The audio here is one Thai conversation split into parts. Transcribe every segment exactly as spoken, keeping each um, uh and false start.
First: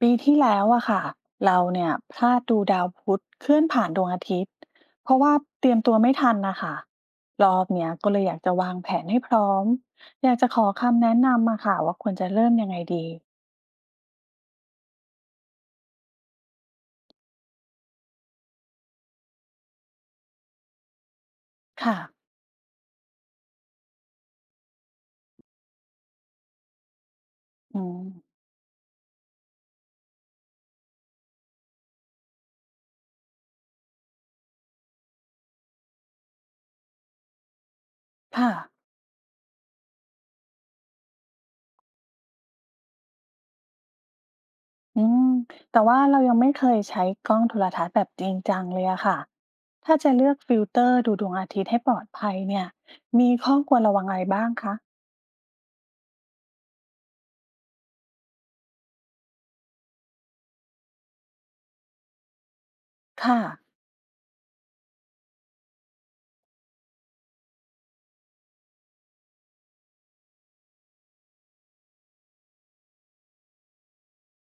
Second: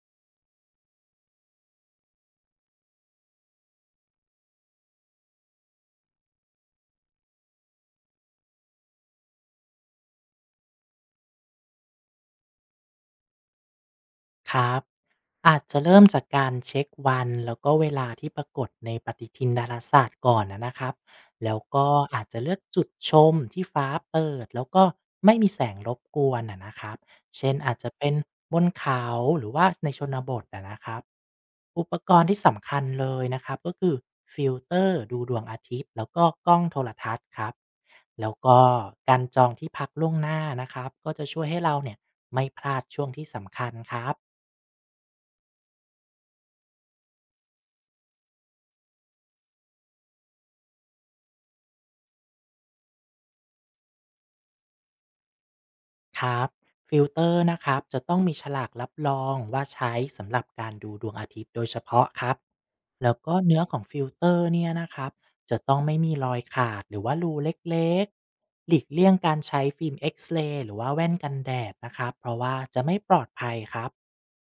ปีที่แล้วอะค่ะเราเนี่ยพลาดดูดาวพุธเคลื่อนผ่านดวงอาทิตย์เพราะว่าเตรียมตัวไม่ทันนะคะรอบเนี้ยก็เลยอยากจะวางแผนให้พร้อมอยากจะขอคำแนะนำมาค่ะว่าควรจะเริ่มยังไงดีครับอาจจะเริ่มจากการเช็ควันแล้วก็เวลาที่ปรากฏในปฏิทินดาราศาสตร์ก่อนนะนะครับแล้วก็ค่ะอาจจะเลือกจุดชมที่ฟ้าเปิดแล้วก็ไม่มีแสงรบกวนนะนะครับเช่นอาจอืจะมเป็นบนเขาหรือว่าในชนบทนะนะครับอุปกรณ์ที่สำคัญเลยนะครับก็คือฟิลเตอร์ดูดวงอาทิตย์แล้วก็กล้องโทรทัศน์ครับแล้วค่ะก็การจองที่พักล่วงหน้านะครับก็จะช่วยให้เราเนี่ยไม่พลาดช่วงที่สำคัญครับ อืมแต่ว่าเรายังไม่เคยใช้กล้องโทรทัศน์แบบจริงจังเลยอะค่ะถ้าจะเลือกฟิลเตอร์ดูดวงอาทิตย์ให้ปลอดภัยเนี่ยมีข้อควรระวังอะไรบ้างคะครับฟิลเตอร์นะครับจะต้องมีฉลากรับรองว่าใช้สำหรับการดูดวงอาทิตย์โดยเฉพาะครับแล้วก็ค่ะเนื้อของฟิลเตอร์เนี่ยนะครับจะต้องไม่มีรอยขาดหรือว่ารูเล็กๆหลีกเลี่ยงการใช้ฟิล์มเอ็กซเรย์หรือว่าแว่นกันแดดนะครับเพราะว่าจะไม่ปลอดภัยครับ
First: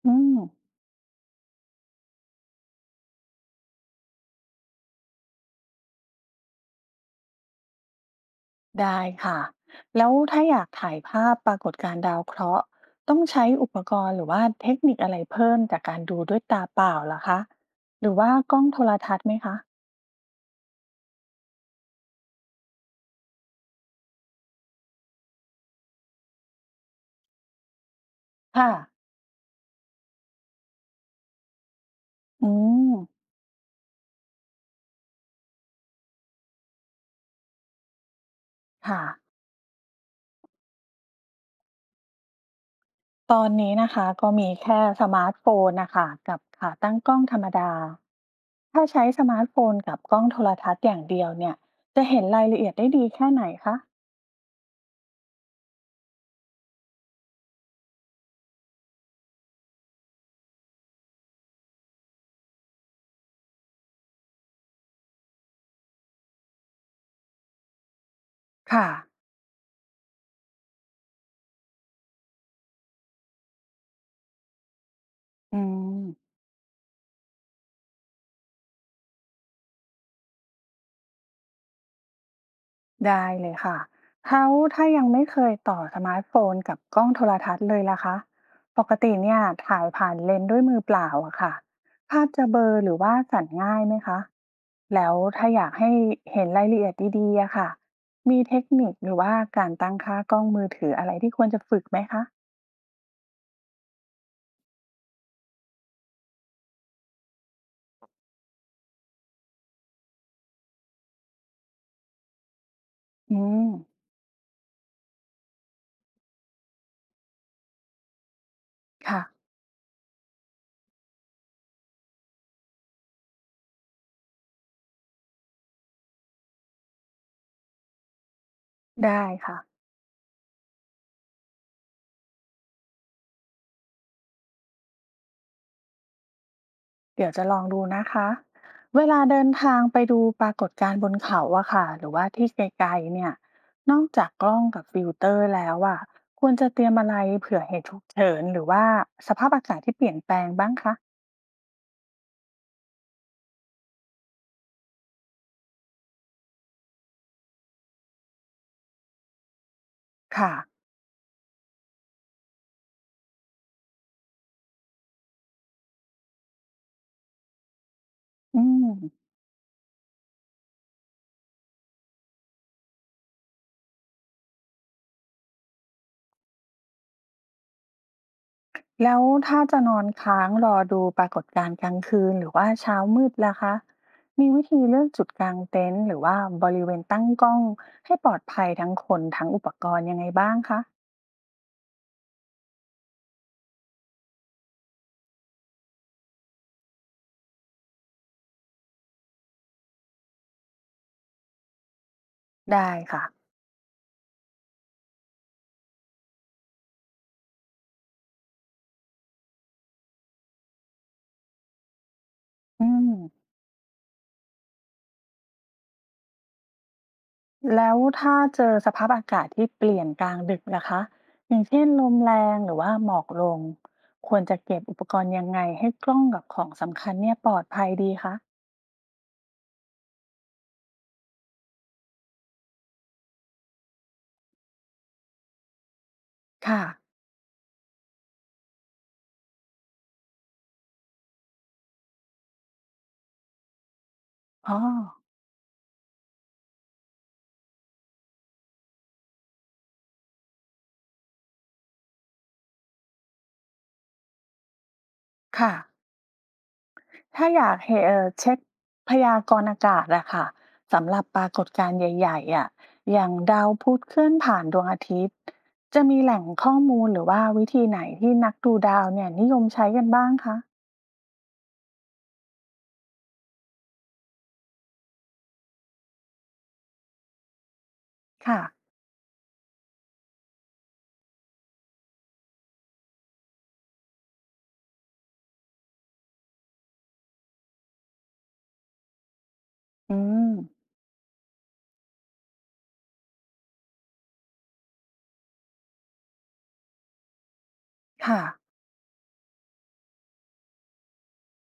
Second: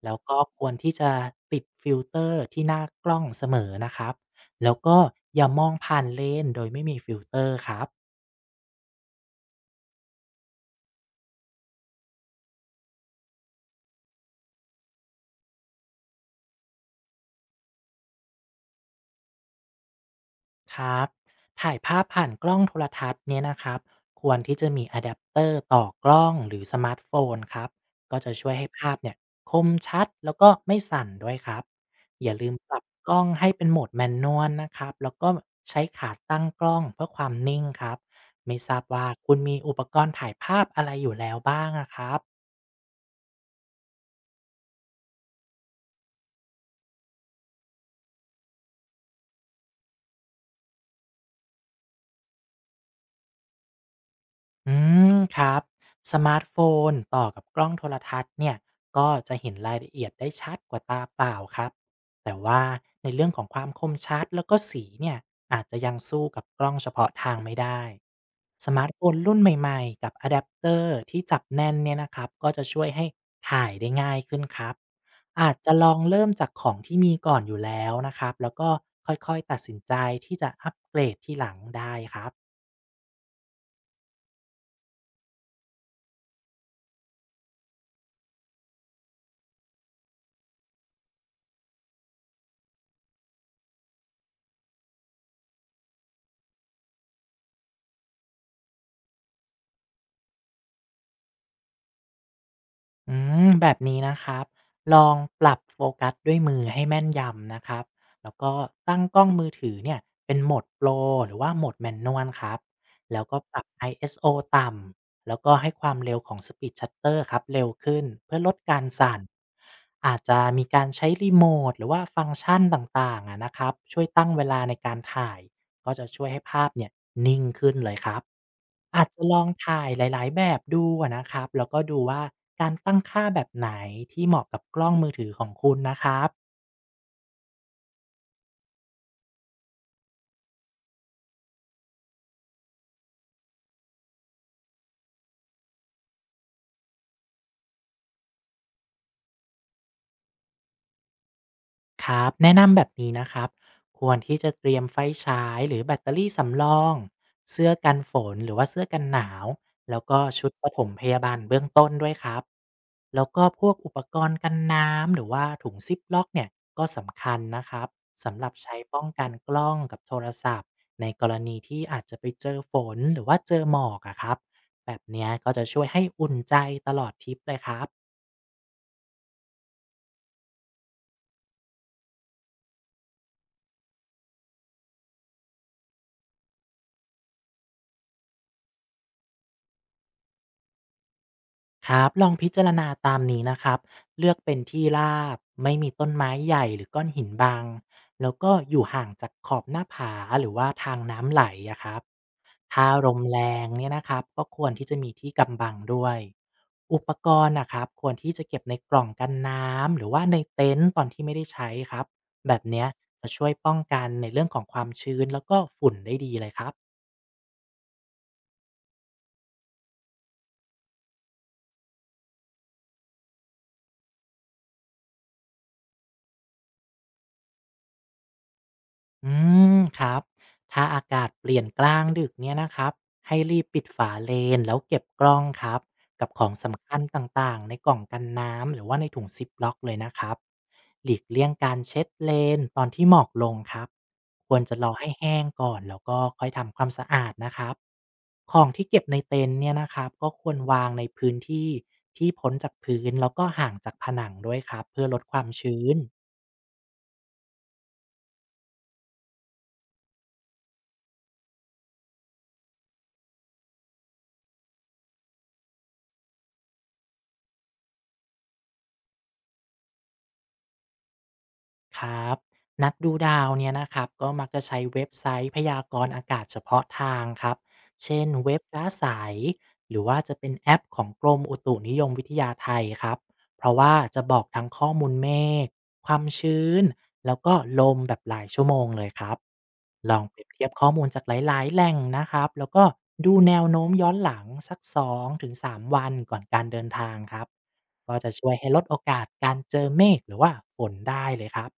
แล้อืวก็ม ควรที่จะติดฟิลเตอร์ที่หน้ากล้องเสมอนะครับแล้วก็อย่ามองผ่านเลนส์โดยไม่มีฟิลเตอร์ครับ ได้ค่ะแล้วถ้าอยากถ่ายภาพปรากฏการณ์ดาวเคราะห์ต้องใช้อุปกรณ์หรือว่าเทคนิคอะไรเพิ่มจากการดูด้วยตาเปล่าเหรอคะหรือว่ากล้องโทรทัศน์ไหมคะครับถ่ายภาพผ่านกล้องโทรทัศน์เนี่ยนะครับควรที่จะมีอะแดปเตอร์ต่อกล้องหรือสมาร์ทโฟนครับก็จะช่วยให้ค่ะภาพเนี่ยคมชัดแล้วก็ไม่สั่นด้วยครับอย่าลือืมปรับมกล้องให้เป็นโหมดแมนนวลนะครับแล้วก็ใช้ขาตั้งกล้องเพื่อความนิ่งครับไม่ทราบค่ะว่าคุณมีอุปกรณ์ถ่ายภาพอะไรอยู่แล้วบ้างอะครับ ตอนนี้นะคะก็มีแค่สมาร์ทโฟนนะคะกับขาตั้งกล้องธรรมดาถ้าใช้สมาร์ทโฟนกับกล้องโทรทัศน์อย่างเดียวเนี่ยจะเห็นรายละเอียดได้ดีแค่ไหนคะอืมครับสมาร์ทโฟนต่อกับกล้องโทรทัศน์เนี่ยก็จะเห็นรายละเอียดได้ชัดกว่าตาเปล่าครับแต่ว่าในเรื่องของความคมชัดแล้วก็สีเนี่ยอาจจะยังสู้กับกล้องเฉพาะทางไม่ได้สมาค่ะร์ทโฟนรุ่นใหม่ๆกับอะแดปเตอร์ที่จับแน่นเนี่ยนะครับก็จะช่วยให้ถ่ายได้ง่ายขึ้นครับอาจอืจะลอม งเริ่มจากของที่มีก่อนอยู่แล้วนะครับแล้วก็ค่อยๆตัดสินใจที่จะอัปเกรดที่หลังได้ครับ ได้เลยค่ะแล้วถ้ายังไม่เคยต่อสมาร์ทโฟนกับกล้องโทรทัศน์เลยล่ะคะปกติเนี่ยถ่ายผ่านเลนส์ด้วยมือเปล่าอะค่ะภาพจะเบลอหรือว่าสั่นง่ายไหมคะแล้วถ้าอยากให้เห็นรายละเอียดดีๆอะค่ะมีเทคนิคหรือว่าการตั้งค่ากล้องมือถืออะไรที่ควรจะฝึกไหมคะอืมแบบนี้นะครับลองปรับโฟกัสด้วยมือให้แม่นยำนะครับแล้วก็ตั้งกล้องมือถือเนี่ยเป็นโหมดโปรหรือว่าโหมดแมนนวลครับแล้วก็อืปรับ ม ไอ เอส โอ ต่ำแล้วก็ให้ความเร็วของสปีดชัตเตอร์ครับเร็วขึ้นเพื่อลดการสั่นค่ะอาจจะมีการใช้รีโมทหรือว่าฟังก์ชันต่างๆอะนะครับช่วยตั้งเวลาในการถ่าย ก็จะช่วยให้ภาพเนี่ยนิ่งขึ้นเลยครับอาจจะได้ลองค่ะ ถ่ายหลายๆแบบดูอะนะครับแล้วก็ดูว่าการตั้งค่าแบบไหนที่เหมาะกับกล้องมือถือของคุณนะครับ เดี๋ยวจะลองดูนะคะ เวลาเดินทางไปดูปรากฏการณ์บนเขาอะค่ะหรือว่าที่ไกลๆเนี่ยนอกจากกล้องกับฟิลเตอร์แล้วอะควรจะเตรียมอะไรเผื่อเหตุฉุกเฉินหรือว่าสภาพอากาศที่เปลี่ยนแปลงบ้างคะครับแนะนำแบบนี้นะครับควรที่จะเตรียมไฟฉายหรือแบตเตอรี่สำรองเสื้อกันฝนหรือว่าเสื้อกันหนาวแล้วก็ชุดค่ะปฐมพยาบาลเบื้องต้นด้วยครับแล้วก็พวกอุปกรณ์กันน้ำหรือว่าถุงซิปล็อกเนี่ยก็สำคัญนะครับสำหรับอืใช้มป้องกันกล้องกับโทรศัพท์ในกรณีที่อาจจะไปเจอฝนหรือว่าเจอหมอกอะครับแบบเนี้ยก็จะช่วยให้อุ่นใจตลอดทริปเลยครับ แล้วถ้าจะนอนค้างรอดูปรากฏการณ์กลางคืนหรือว่าเช้ามืดล่ะคะ มีวิธีเลือกจุดกลางเต็นท์หรือว่าบริเวณตั้งกล้องให้ปลอดภัยทั้งคนทั้งอุปกรณ์ยังไงบ้างคะครับลองพิจารณาตามนี้นะครับเลือกเป็นที่ราบไม่มีต้นไม้ใหญ่หรือก้อนหินบังแล้วก็อยู่ห่างจากขอบหน้าผาหรือว่าทางน้ำไหลอะครับถ้าได้ลมค่ะแรงเนี่ยนะครับก็ควรที่จะมีที่กำบังด้วยอุปกรณ์นะครับควรที่จะเก็บในกล่องกันน้ำหรือว่าในเต็นท์ตอนที่ไม่ได้ใช้ครับแบบอืเนี้ยม จะช่วยป้องกันในเรื่องของความชื้นแล้วก็ฝุ่นได้ดีเลยครับ แล้วถ้าเจอสภาพอากาศที่เปลี่ยนกลางดึกนะคะอย่างเช่นลมแรงหรือว่าหมอกลงควรจะเก็บอุปกรณ์ยังไงให้กล้องกับของสำคัญเนี่ยปลอดภัยดีคะอืมครับถ้าอากาศเปลี่ยนกลางดึกเนี่ยนะครับให้รีบปิดฝาเลนแล้วเก็บกล้องครับกับของค่ะสำคัญต่างๆในกล่องกันน้ำหรือว่าในถุงซิปล็อกเลยนะครับหลีกเลี่ยงการเช็ดเลนตอนที่หมอกลงครับควรอ๋อจะรอให้แห้งก่อนแล้วก็ค่อยทำความสะอาดนะครับของที่เก็บในเต็นท์เนี่ยนะครับก็ควรวางในพื้นที่ที่พ้นจากพื้นแล้วก็ห่างจากผนังด้วยครับเพื่อลดความค่ะชื้น ถ้าอยากเห็นเอ่อเช็คพยากรณ์อากาศอะค่ะสำหรับปรากฏการณ์ใหญ่ๆอะอย่างดาวพุธเคลื่อนผ่านดวงอาทิตย์จะมีแหล่งข้อมูลหรือว่าวิธีไหนที่นักดูดาวเนี่ยนิยมใช้กันบ้างคะครับนักดูดาวเนี่ยนะครับก็มักจะใช้เว็บไซต์พยากรณ์อากาศเฉพาะทางครับเช่นเว็ค่ะบฟ้าใสหรือว่าจะเป็นแอปของกรมอุตุนิยมวิทยาไทยครับเพราะว่าจะบอกทั้งข้อมูลเมฆความชื้นแล้วก็ลมแบบหลายชั่วโมงเลยครับลอืองเปรียบมเทียบข้อมูลจากหลายๆแหล่งนะครับแล้วก็ดูแนวโน้มย้อนหลังสักสองถึงสามวันก่อนการเดินทางครับก็จะค่ะ ช่วยให้ลดโอกาสการเจอเมฆหรือว่าฝนได้เลยครับ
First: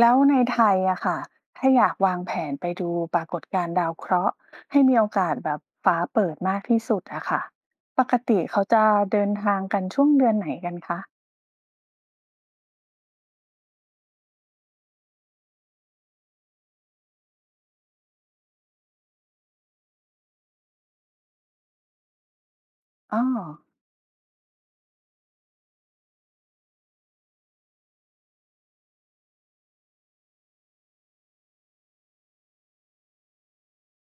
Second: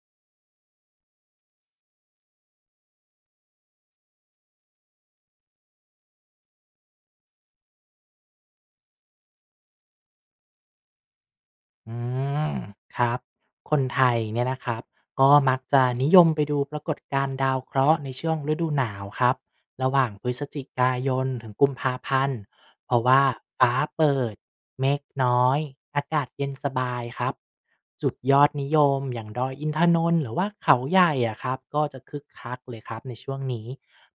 แล้วในไทยอะค่ะถ้าอยากวางแผนไปดูปรากฏการณ์ดาวเคราะห์ให้มีโอกาสแบบฟ้าเปิดมากที่สุดอะค่ะปกติเขาจะเดินทางกันช่วงเดือนไหนกันคะอืมครับคนไทยเนี่ยนะครับก็มักจะนิยมไปดูปรากฏการณ์ดาวเคราะห์ในช่วงฤดูหนาวครับระหว่างพฤศจิกายนถึงกุมภาพันธ์เพราะอ๋ว่าอฟ้าเปิดเมฆน้อยอากาศเย็นสบายครับจุดยอดนิยมอย่างดอยอินทนนท์หรือว่าเขาใหญ่อะครับก็จะคึกคักเลยครับในช่วงนี้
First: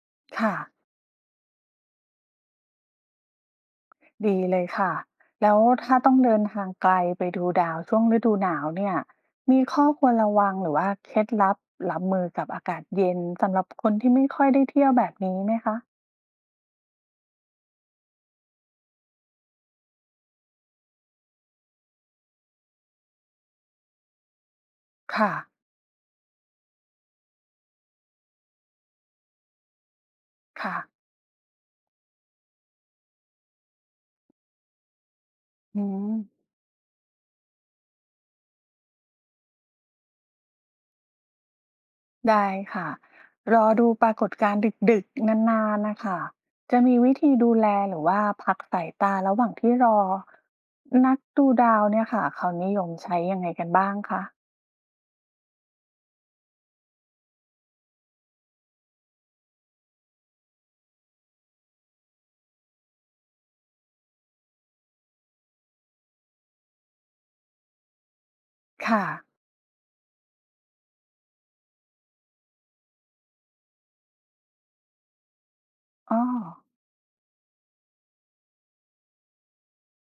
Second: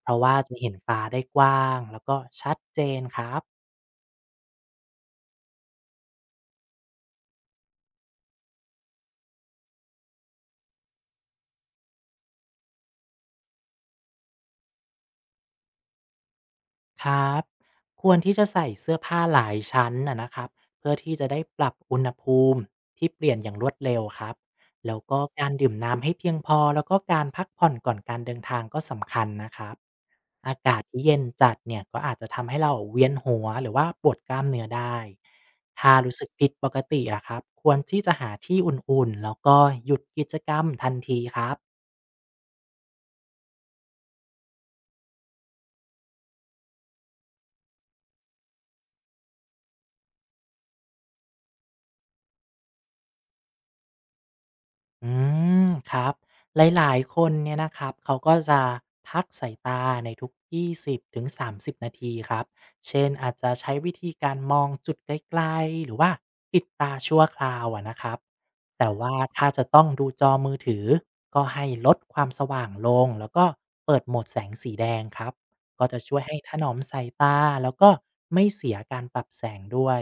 เพราะว่าค่ะจะเห็นฟ้าได้กว้างแล้วก็ชัดเจนครับ ดีเลยค่ะแล้วถ้าต้องเดินทางไกลไปดูดาวช่วงฤดูหนาวเนี่ยมีข้อควรระวังหรือว่าเคล็ดลับรับมือกับอากาศเย็นสำหรับคนที่ไม่ค่อยได้เที่ยวแบบนี้ไหมคะครับควรที่จะใส่เสื้อผ้าหลายชั้นนะนะครับเพื่อที่จะได้ปรับอุณหภูมิที่เปลี่ยนอย่างรวดเร็วครับแล้วก็ค่ะการดื่มน้ำให้เพียงพอแล้วก็การพักผ่อนก่อนการเดินทางก็สำคัญนะครับอาค่ะกาศที่เย็นจัดเนี่ยก็อาจจะทำให้เราเวียนหัวหรือว่าปวดกล้ามเนื้อได้อืถ้าม รู้สึกผิดปกติอะครับควรที่จะหาที่อุ่นๆแล้วก็หยุดกิจกรรมทันทีครับ ได้ค่ะรอดูปรากฏการณ์ดึกๆนานๆนะคะจะมีวิธีดูแลหรือว่าพักสายตาระหว่างที่รอนักดูดาวเนี่ยค่ะเขานิยมใช้ยังไงกันบ้างคะอืมครับหลายๆคนเนี่ยนะครับเขาก็จะพักสายตาในทุกยี่สิบถึงสามสิบนาทีครับเช่นอาจจะใช้วิธีการมองจุดไกลๆหรือว่าปิดตาชั่วคราวอะนะครับแต่ค่ะว่าถ้าจะต้องดูจอมือถือก็ให้ลดความสว่างลงแล้วก็เปิดโหมดแสงสีแดงครับ ก็จะอ๋ช่อวยให้ถนอมสายตาแล้วก็ไม่เสียการปรับแสงด้วย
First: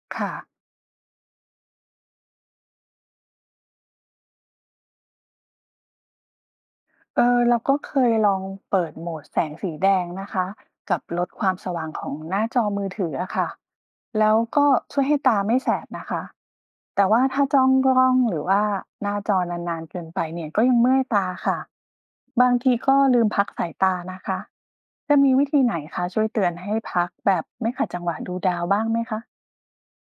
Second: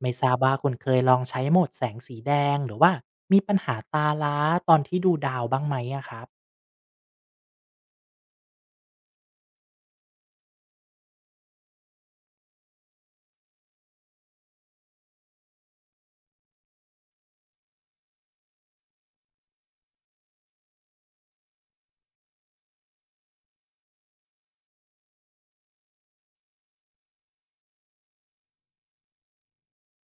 ไม่ทราค่ะ บว่าคุณเคยลองใช้โหมดแสงสีแดงหรือว่ามีปัญหาตาล้าตอนที่ดูดาวบ้างไหมอะครับ เออเราก็เคยลองเปิดโหมดแสงสีแดงนะคะกับลดความสว่างของหน้าจอมือถืออะค่ะแล้วก็ช่วยให้ตาไม่แสบนะคะแต่ว่าถ้าจ้องกล้องหรือว่าหน้าจอนานๆเกินไปเนี่ยก็ยังเมื่อยตาค่ะบางทีก็ลืมพักสายตานะคะจะมีวิธีไหนคะช่วยเตือนให้พักแบบไม่ขัดจังหวะดูดาวบ้างไหมคะ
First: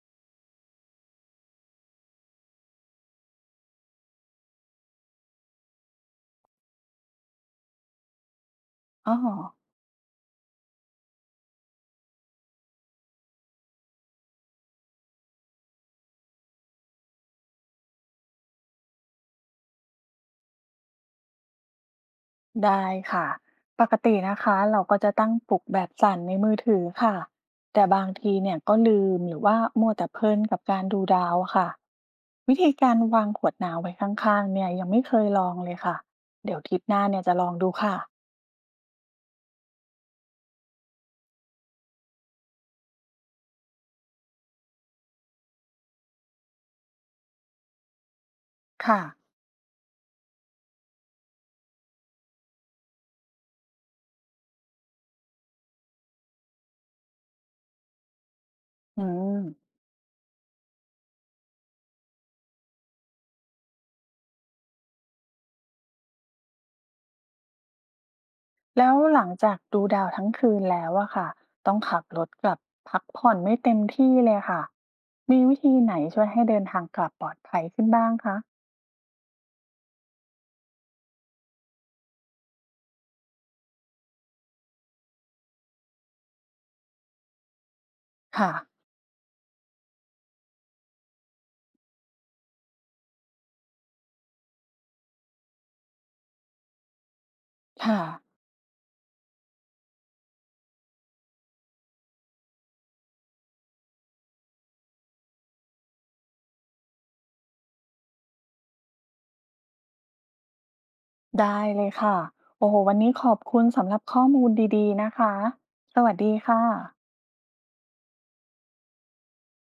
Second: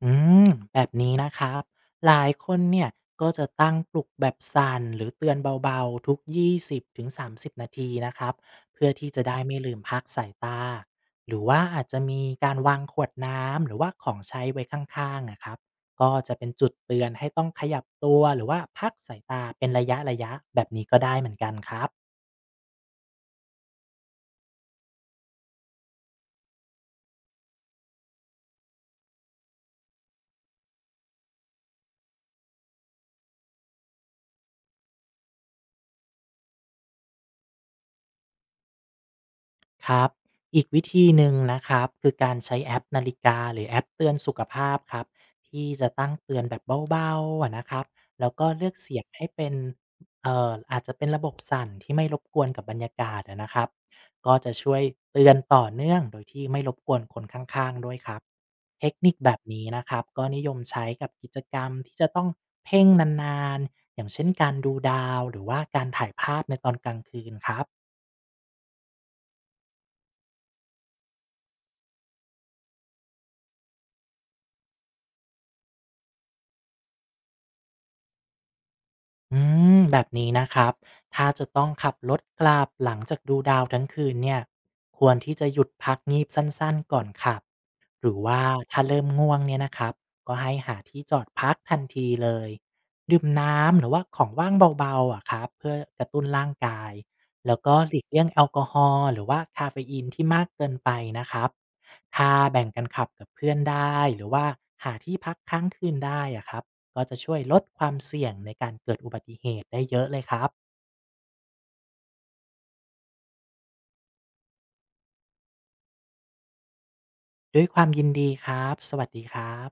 อืมแบบนี้นะครับหลายคนเนี่ยก็จะตั้งปลุกแบบสั่นหรือเตือนเบาๆทุกยี่สิบถึงสามสิบนาทีนะครับเพื่อที่อ๋อ จะได้ไม่ลืมพักสายตาหรือว่าอาจจะมีการวางขวดน้ำหรือว่าของใช้ไว้ข้างๆนะครับก็จะเป็นจุดเตือนให้ต้องขยับตัวหรือว่าพักสายตาเป็นระยะๆแบบนี้ก็ได้เหมือนกันครับ ได้ค่ะปกตินะคะเราก็จะตั้งปลุกแบบสั่นในมือถือค่ะแต่บางทีเนี่ยก็ลืมหรือว่ามัวแต่เพลินกับการดูดาวอะค่ะวิธีการวางขวดน้ำไว้ข้างๆเนี่ยยังไม่เคยลองเลยค่ะเดี๋ยวทริปหน้าเนี่ยจะลองดูค่ะครับอีกวิธีหนึ่งนะครับคือการใช้แอปนาฬิกาหรือแอปเตือนสุขภาพครับที่จะตั้งเตือนแบบเบาๆอะนะครับแล้วก็เลือกเสีค่ะยงให้เป็นเอ่ออาจจะเป็นระบบสั่นที่ไม่รบกวนกับบรรยากาศอะนะครับก็จะช่วยเตือนต่อเนื่องโดยที่ไม่รบกวนคนข้างๆด้วยครับเทคอืนิคแบมบนี้นะครับก็นิยมใช้กับกิจกรรมที่จะต้องเพ่งนานๆอย่างเช่นการดูดาวหรือว่าการถ่ายภาพในตอนกลางคืนครับ แล้วหลังจากดูดาวทั้งคืนแล้วอะค่ะต้องขับรถกลับพักผ่อนไม่เต็มที่เลยค่ะมีวิธีไหนช่วยให้เดินทางกลับปลอดภัยขึ้นบ้างคะอืมแบบนี้นะครับ ถ้าจะต้องขับรถกลับหลังจากดูดาวทั้งคืนเนี่ย ควรที่จะหยุดพักงีบสั้นๆก่อนขับ หรือว่าค่ะถ้าเริ่มง่วงเนี่ยนะครับก็ให้หาที่จอดพักทันทีเลยดื่มน้ำหรือว่าของว่างเบาๆอ่ะครับเพื่อกระตุ้นร่างกายแล้วก็หค่ะ ลีกเลี่ยงแอลกอฮอล์หรือว่าคาเฟอีนที่มากเกินไปนะครับถ้าแบ่งกันขับกับเพื่อนได้หรือว่าหาที่พักค้างคืนได้อ่ะครับก็จะช่วยลดความเสี่ยงในการเกิดอุบัติเหตุได้เยอะเลยครับได้เลยค่ะโอ้โหวันนี้ขอบคุณสำหรับข้อมูลดีๆ นะคะ สวัสดีค่ะด้วยความยินดีครับสวัสดีครับ